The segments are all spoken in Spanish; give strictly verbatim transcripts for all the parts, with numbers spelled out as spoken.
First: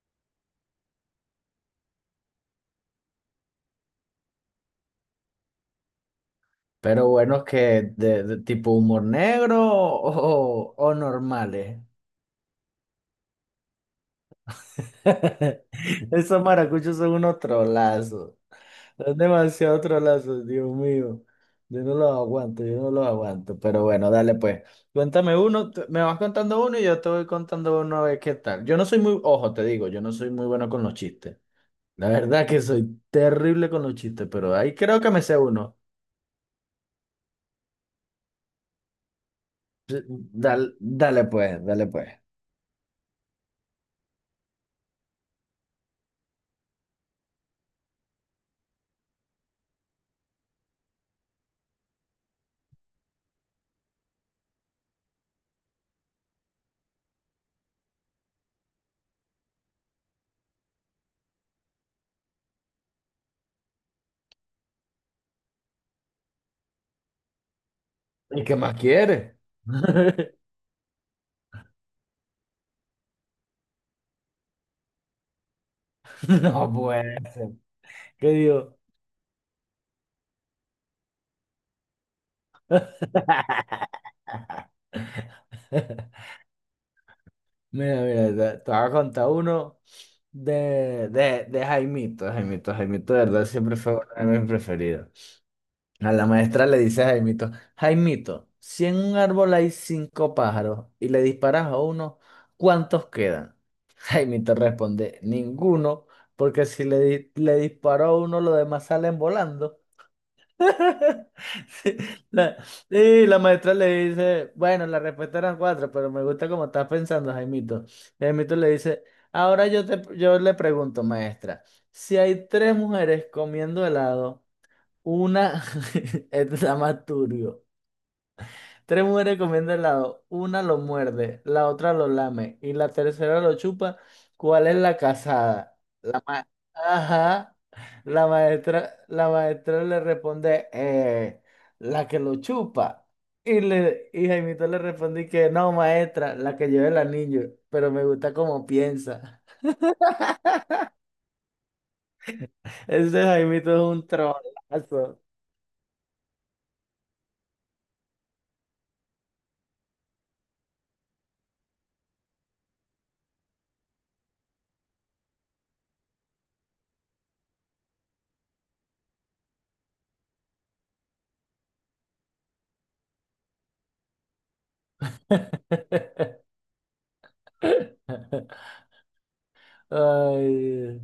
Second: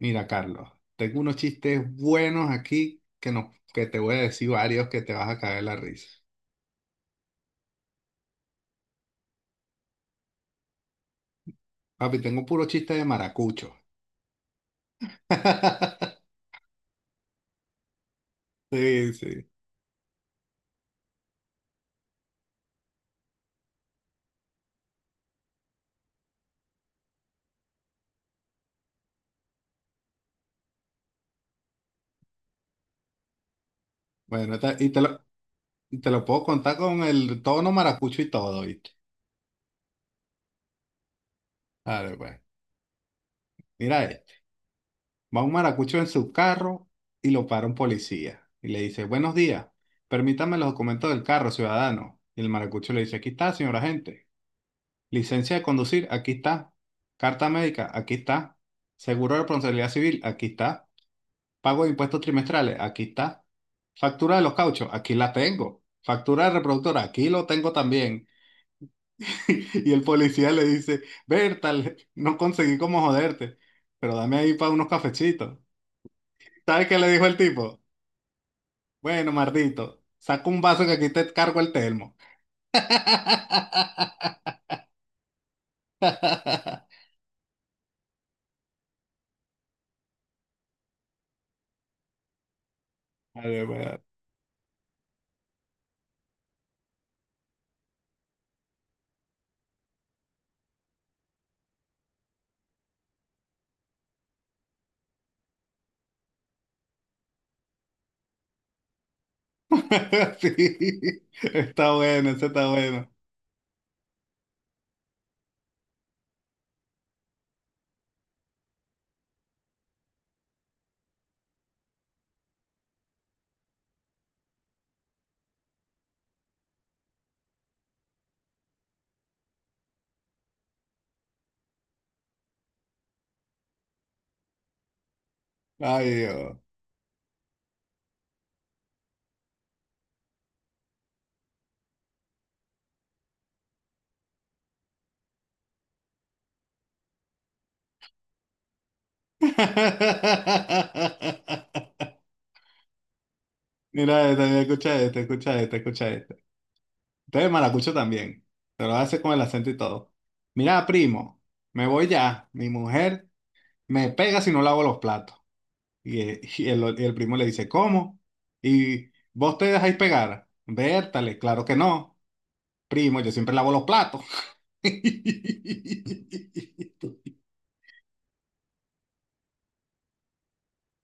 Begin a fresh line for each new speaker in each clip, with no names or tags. Mira, Carlos, tengo unos chistes buenos aquí que, no, que te voy a decir varios que te vas a caer la risa.
Pero buenos que de, de tipo humor negro o, o normales.
Papi, tengo puro chiste de maracucho.
Esos maracuchos son unos trolazos.
Sí,
Son
sí.
demasiado trolazos, Dios mío. Yo no los aguanto, yo no los aguanto. Pero bueno, dale pues. Cuéntame uno, tú- me vas contando uno y yo te voy contando uno a ver qué tal. Yo no soy muy, ojo, te digo, yo no soy muy bueno con los chistes. La verdad que soy terrible con los chistes, pero
Bueno,
ahí
ta- y
creo
te
que
lo,
me sé uno.
y te lo puedo contar con el tono maracucho y todo, ¿viste?
Dale, dale pues, dale pues.
Dale, pues. Mira este. Va un maracucho en su carro y lo para un policía. Y le dice, buenos días, permítame los documentos del carro, ciudadano. Y el maracucho le dice, aquí está, señor agente. Licencia de conducir, aquí está. Carta médica, aquí está. Seguro de responsabilidad civil, aquí está. Pago de impuestos trimestrales, aquí está. Factura de los cauchos, aquí la tengo. Factura de reproductora, aquí lo tengo también.
¿Y qué más quiere?
Y el policía le dice, Berta, le- no conseguí cómo joderte, pero dame ahí para unos cafecitos.
No
¿Sabes qué le
puede
dijo el
ser.
tipo?
¿Qué digo?
Bueno, mardito, saca un vaso que aquí te cargo el termo. Ay,
Mira, mira, te, te voy a contar uno de, de, de Jaimito, Jaimito, Jaimito, de verdad,
de
siempre fue
verdad.
uno de mis preferidos. A la maestra le dice a Jaimito, Jaimito, si en un árbol hay cinco pájaros y le disparas a uno, ¿cuántos quedan? Jaimito responde, ninguno, porque si le, di- le disparo a uno, los demás salen volando.
Sí, está
Sí,
bueno, ese
la,
está bueno.
sí, la maestra le dice, bueno, la respuesta eran cuatro, pero me gusta cómo estás pensando, Jaimito. Y Jaimito le dice, ahora yo te, yo le pregunto, maestra, si hay tres mujeres comiendo helado, una es la más turbio. Tres mujeres comiendo helado, una lo muerde, la otra lo lame y la tercera lo chupa, ¿cuál es la casada?
Ay, Dios.
Ajá. La maestra, la maestra le responde, eh, la que lo chupa. Y, le, y Jaimito le respondí que no, maestra, la que lleva el anillo, pero me gusta cómo piensa. Ese Jaimito es un
Mira esta, mira, escucha
trolazo.
esta, escucha esta, escucha esta. Este es maracucho también. Te lo hace con el acento y todo. Mira, primo, me voy ya. Mi mujer me pega si no lavo los platos. Y, eh, y el, y el primo le dice, ¿cómo? ¿Y vos te dejáis pegar? Vértale, claro que no. Primo, yo siempre lavo los platos.
Ay,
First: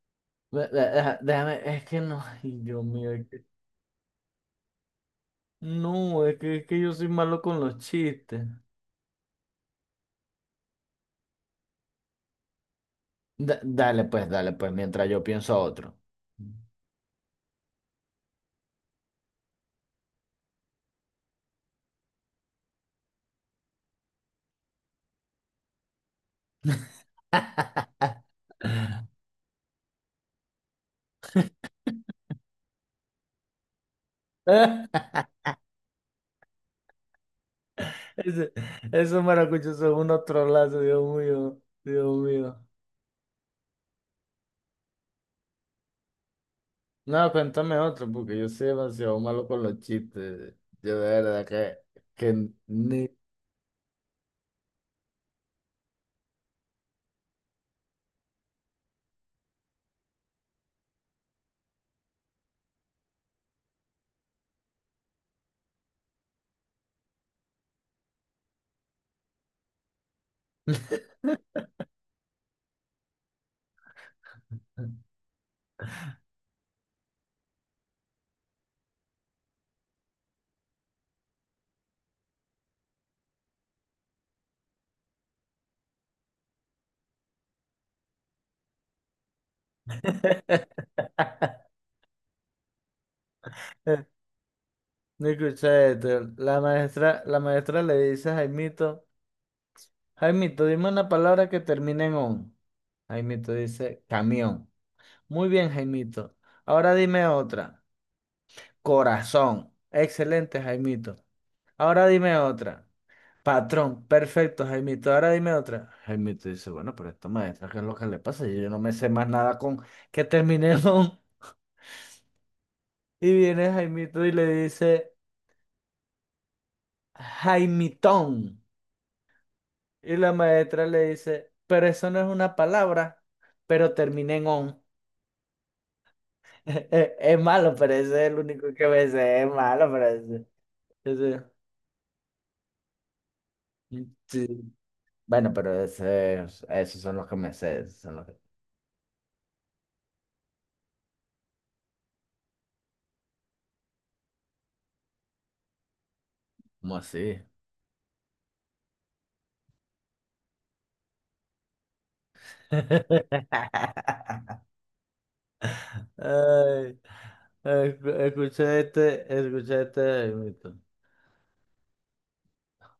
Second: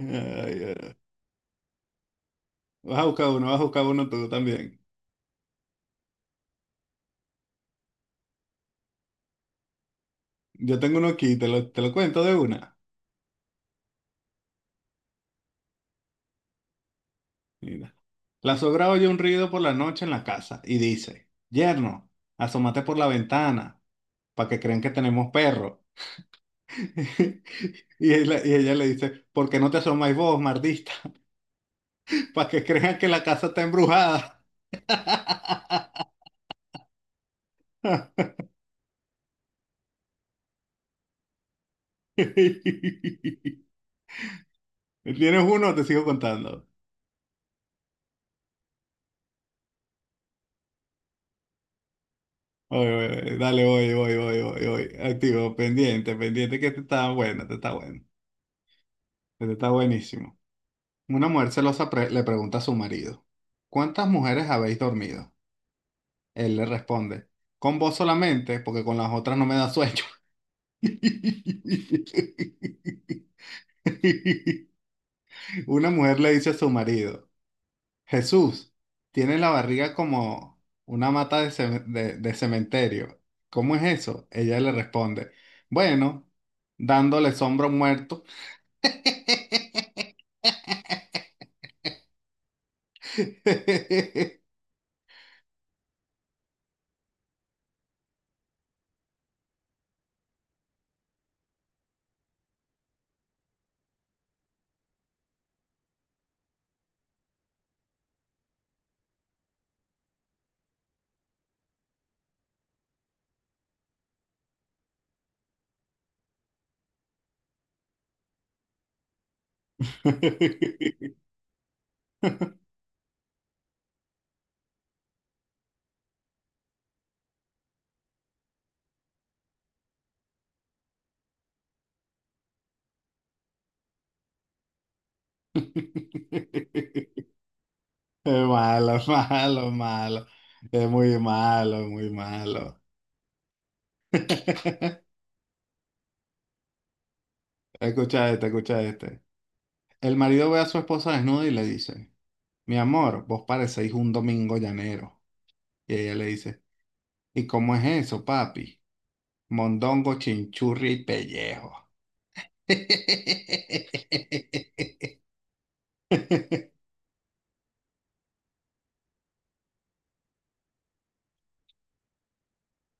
Ay,
ve- ve-
ay.
deja- déjame, es que no, ay, Dios
Vas a
mío, es
buscar
que,
uno, vas a buscar uno tú también.
no, es que, es que yo soy malo con los chistes.
Yo tengo uno aquí, te lo, te lo cuento de una.
Da- dale pues, dale pues, mientras yo pienso otro.
Mira. La sogra oye un ruido por la noche en la casa y dice, Yerno, asómate por la ventana para que crean que tenemos perro. Y ella, y ella le dice, ¿por qué no te asomáis vos, mardista? Para que crean que la casa está embrujada.
Ese- Esos maracuchos son un otro lazo, Dios mío, Dios mío.
¿Tienes uno o te sigo contando?
No, cuéntame otro, porque yo soy demasiado malo con los chistes. Yo de verdad que, que
Oye,
ni...
oye, dale, oye, oye, oye, oye, oye. Activo, pendiente, pendiente, que este está bueno, este está bueno. Este está buenísimo. Una mujer celosa pre- le pregunta a su marido, ¿cuántas mujeres habéis dormido? Él le responde, con vos solamente, porque con las otras no me da sueño. Una mujer le dice a su marido, Jesús, tienes la barriga como una mata de, ce- de- de cementerio. ¿Cómo es eso? Ella le responde, bueno, dándole sombra a un muerto.
No escuché esto. La maestra, la maestra le dice a Jaimito, Jaimito, dime una palabra que termine en on. Jaimito dice, camión. Muy bien, Jaimito. Ahora dime otra. Corazón. Excelente, Jaimito. Ahora dime otra. Patrón, perfecto, Jaimito. Ahora dime otra. Jaimito dice, bueno, pero esta maestra, ¿qué es lo que le pasa? Yo no me sé más nada con que terminemos. Y viene Jaimito y le dice, Jaimitón. Y la maestra le dice, pero eso no es una palabra, pero termina en on. Es es malo, pero ese es el
Es
único que
malo,
me sé. Es
malo,
malo, pero
malo.
ese.
Es muy
ese-
malo, muy malo.
mm, sí. Bueno, pero ese, esos son los que me sé. Esos son los
Escucha
que...
este, escucha este. El marido ve a su esposa desnuda y le dice, mi amor, vos parecéis un domingo llanero. Y ella le dice,
¿Cómo así?
¿y cómo es eso, papi? Mondongo, chinchurria y pellejo.
Ay, escu- escuché este, escuché este, de Jaimito.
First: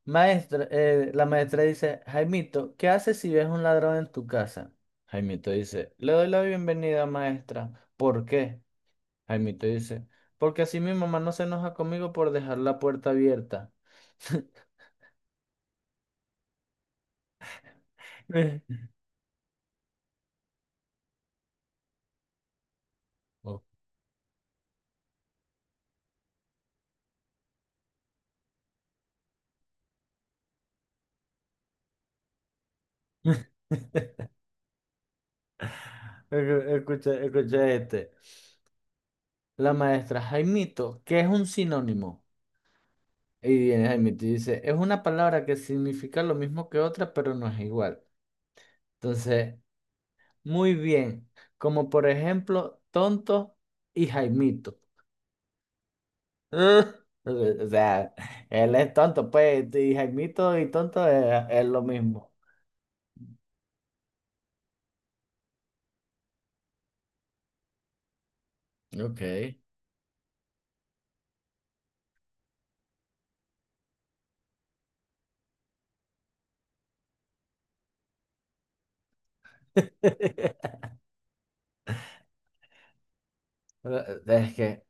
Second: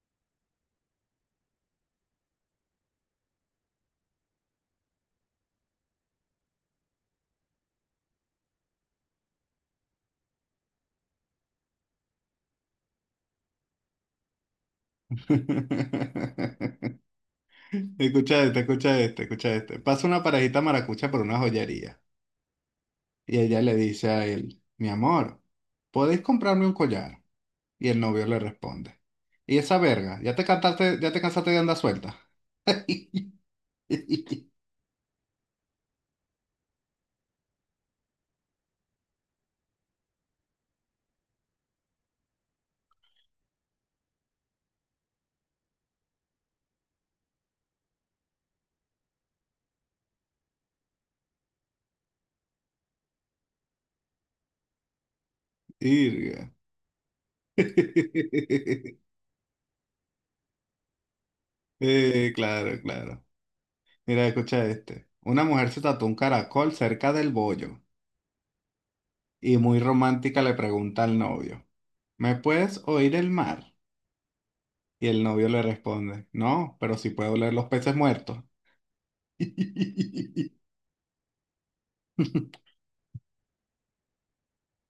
Maestra, eh, la maestra dice, Jaimito, ¿qué haces si ves un ladrón en tu casa? Jaimito dice, le doy la bienvenida, maestra. ¿Por qué? Jaimito dice, porque así mi mamá no se enoja conmigo por dejar la puerta abierta.
Escucha este, escucha este, escucha este. Pasa una parejita maracucha por una joyería y
Oh.
ella le dice a él, mi amor, ¿podéis comprarme un collar? Y el novio le responde, ¿y esa verga? ¿Ya te cantaste, ya te cansaste de andar suelta?
Escu- Escuché, escuché este. La maestra, Jaimito, ¿qué es un sinónimo? Y viene Jaime te dice, es una palabra que significa lo mismo que otra, pero no es igual. Entonces, muy bien. Como por ejemplo, tonto y Jaimito.
Irga.
Ah. O sea, él es tonto, pues, y Jaimito y tonto es, es lo
Eh,
mismo.
claro, claro. Mira, escucha este. Una mujer se tatuó un caracol cerca del bollo
Ok.
y muy romántica le pregunta al novio, ¿me puedes oír el mar? Y el novio le responde, no, pero sí puedo oler los peces muertos.
Es que,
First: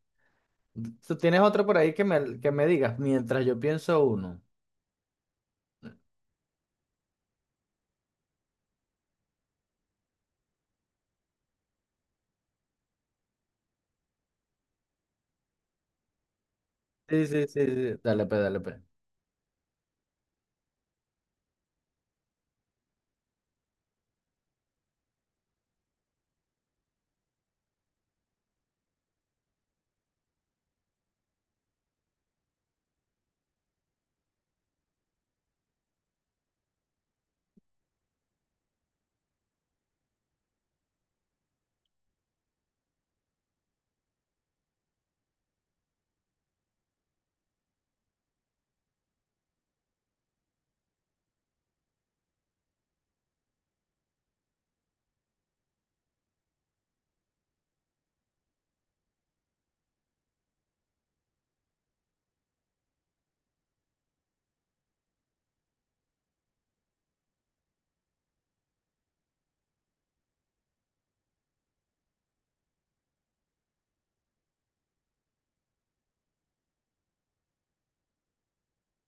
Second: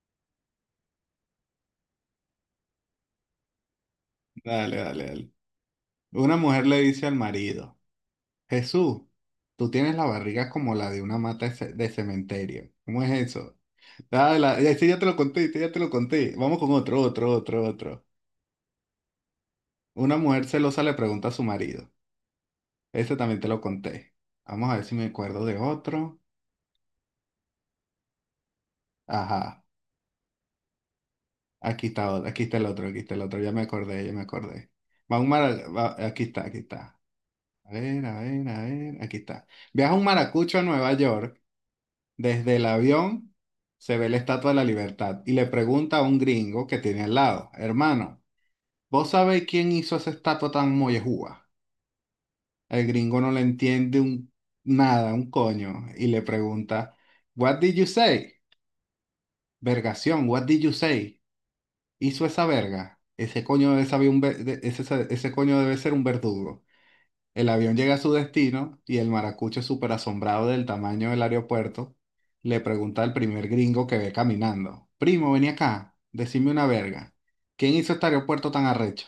¿tú tienes otro por ahí que me, que me digas mientras yo pienso uno?
Dale, dale, dale. Una mujer le dice al marido. Jesús, tú tienes la barriga como la de una mata de ce- de cementerio. ¿Cómo es eso? Ah, la- ya sí, ya te lo conté, sí, ya te lo conté. Vamos con otro,
Sí,
otro,
sí,
otro,
sí, sí.
otro.
Dale, pe, dale, pe.
Una mujer celosa le pregunta a su marido. Ese también te lo conté. Vamos a ver si me acuerdo de otro. Ajá, aquí está, otro, aquí está el otro, aquí está el otro. Ya me acordé, ya me acordé. Va un mara- va- aquí está, aquí está. A ver, a ver, a ver, aquí está. Viaja un maracucho a Nueva York. Desde el avión se ve la Estatua de la Libertad y le pregunta a un gringo que tiene al lado, hermano, ¿vos sabéis quién hizo esa estatua tan mollejúa? El gringo no le entiende un, nada, un coño, y le pregunta, What did you say? Vergación, what did you say? ¿Hizo esa verga? Ese coño debe saber un ver- de- ese, ese coño debe ser un verdugo. El avión llega a su destino y el maracucho, súper asombrado del tamaño del aeropuerto, le pregunta al primer gringo que ve caminando: Primo, vení acá, decime una verga. ¿Quién hizo este aeropuerto tan arrecho?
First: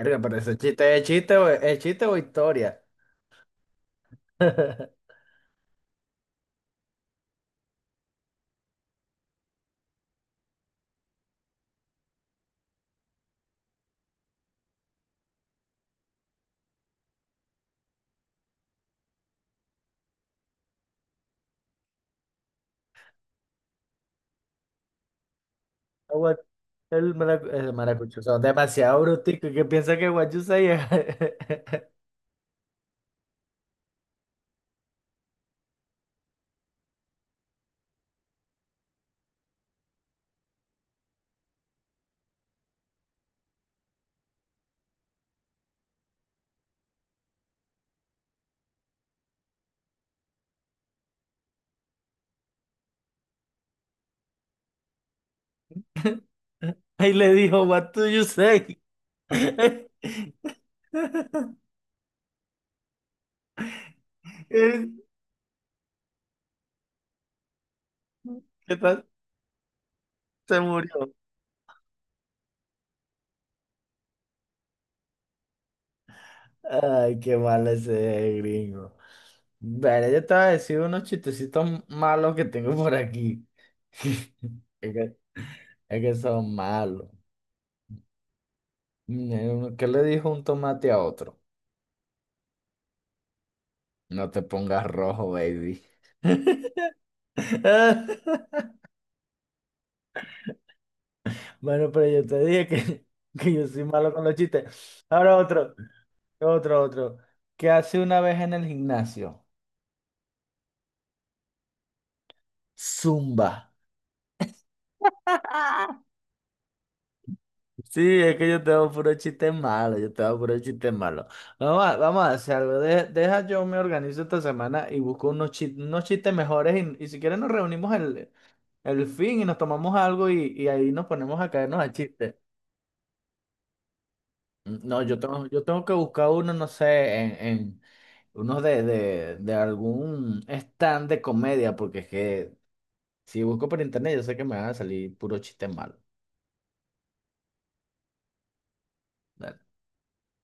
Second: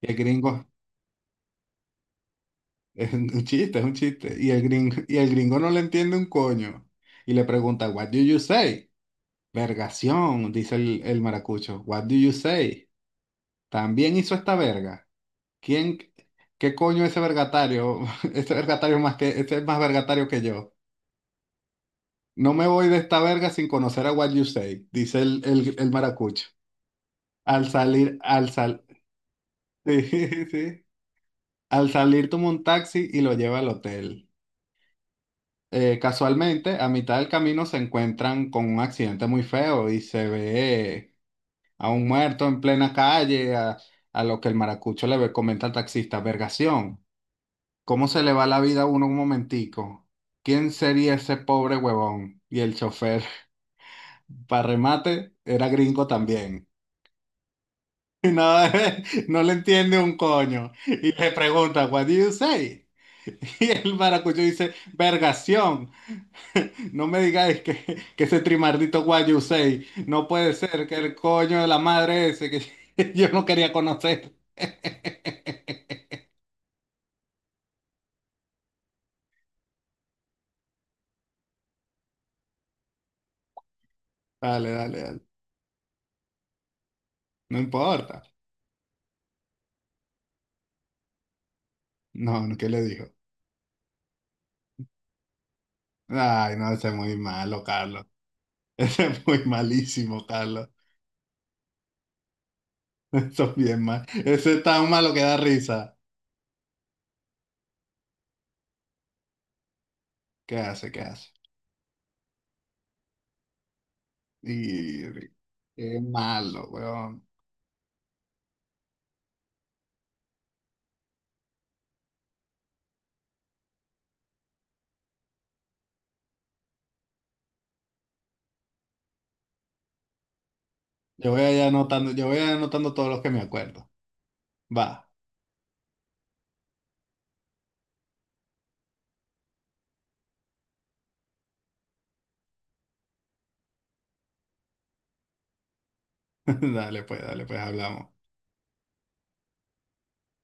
Y el
pero ese
gringo,
chiste es chiste o es chiste o historia.
es un chiste, es un chiste. Y el gringo, y el gringo no le entiende un coño. Y le pregunta: What do you say? Vergación, dice el, el maracucho. What do you say? También hizo esta verga. ¿Quién, ¿qué coño ese vergatario? Ese vergatario más que, ese es más vergatario que yo. No me voy de esta verga sin conocer a What You Say, dice el, el, el maracucho.
What- El maracu-
Al
el
salir,
maracucho son
al sal,
demasiado bruticos que piensa que what you
sí,
say es...
sí. Al salir toma un taxi y lo lleva al hotel. Eh, casualmente, a mitad del camino se encuentran con un accidente muy feo y se ve a un muerto en plena calle, a, a lo que el maracucho le ve- comenta al taxista, vergación, ¿cómo se le va la vida a uno un momentico? ¿Quién sería ese pobre huevón? Y el chofer, para remate, era gringo también.
Ahí le dijo, what do you
Y no,
say?
no le entiende un coño. Y le pregunta, What do you say? Y el maracucho dice,
¿Qué
Vergación. No me digáis que, que ese trimardito
tal?
What you say. No puede
Se
ser que
murió.
el coño de la madre ese que yo no quería conocer.
Ay, qué mal ese gringo. Vale, yo te voy a decir unos chistecitos malos que tengo por aquí.
Dale,
Es
dale,
que,
dale.
es que son malos.
No importa.
Mm, ¿Qué le dijo un tomate a otro?
No, no, ¿qué le dijo?
No te pongas rojo, baby.
Ay, no, ese es muy malo, Carlos. Ese es muy malísimo, Carlos.
Bueno, pero yo te dije que,
Eso
que
es
yo
bien
soy
mal.
malo con los
Ese es tan
chistes.
malo que da
Ahora otro,
risa.
otro, otro. ¿Qué hace una vez en el gimnasio?
¿Qué hace? ¿Qué hace?
Zumba.
Y qué malo, weón.
Sí, es que yo tengo puro chiste malo, yo tengo puro chiste malo. Vamos a, vamos a hacer algo. De- deja yo me organizo esta semana y busco unos, chi- unos chistes mejores y, y si quieres nos reunimos el, el fin y nos tomamos algo y, y ahí nos
Yo
ponemos
voy a
a
ir
caernos a
anotando, yo
chistes.
voy a ir anotando todos los que me acuerdo.
No,
Va.
yo tengo, yo tengo que buscar uno, no sé, en, en uno de, de, de algún stand de comedia, porque es que si busco por internet yo sé que me van a salir puro chiste malo.
Dale, pues, dale, pues, hablamos.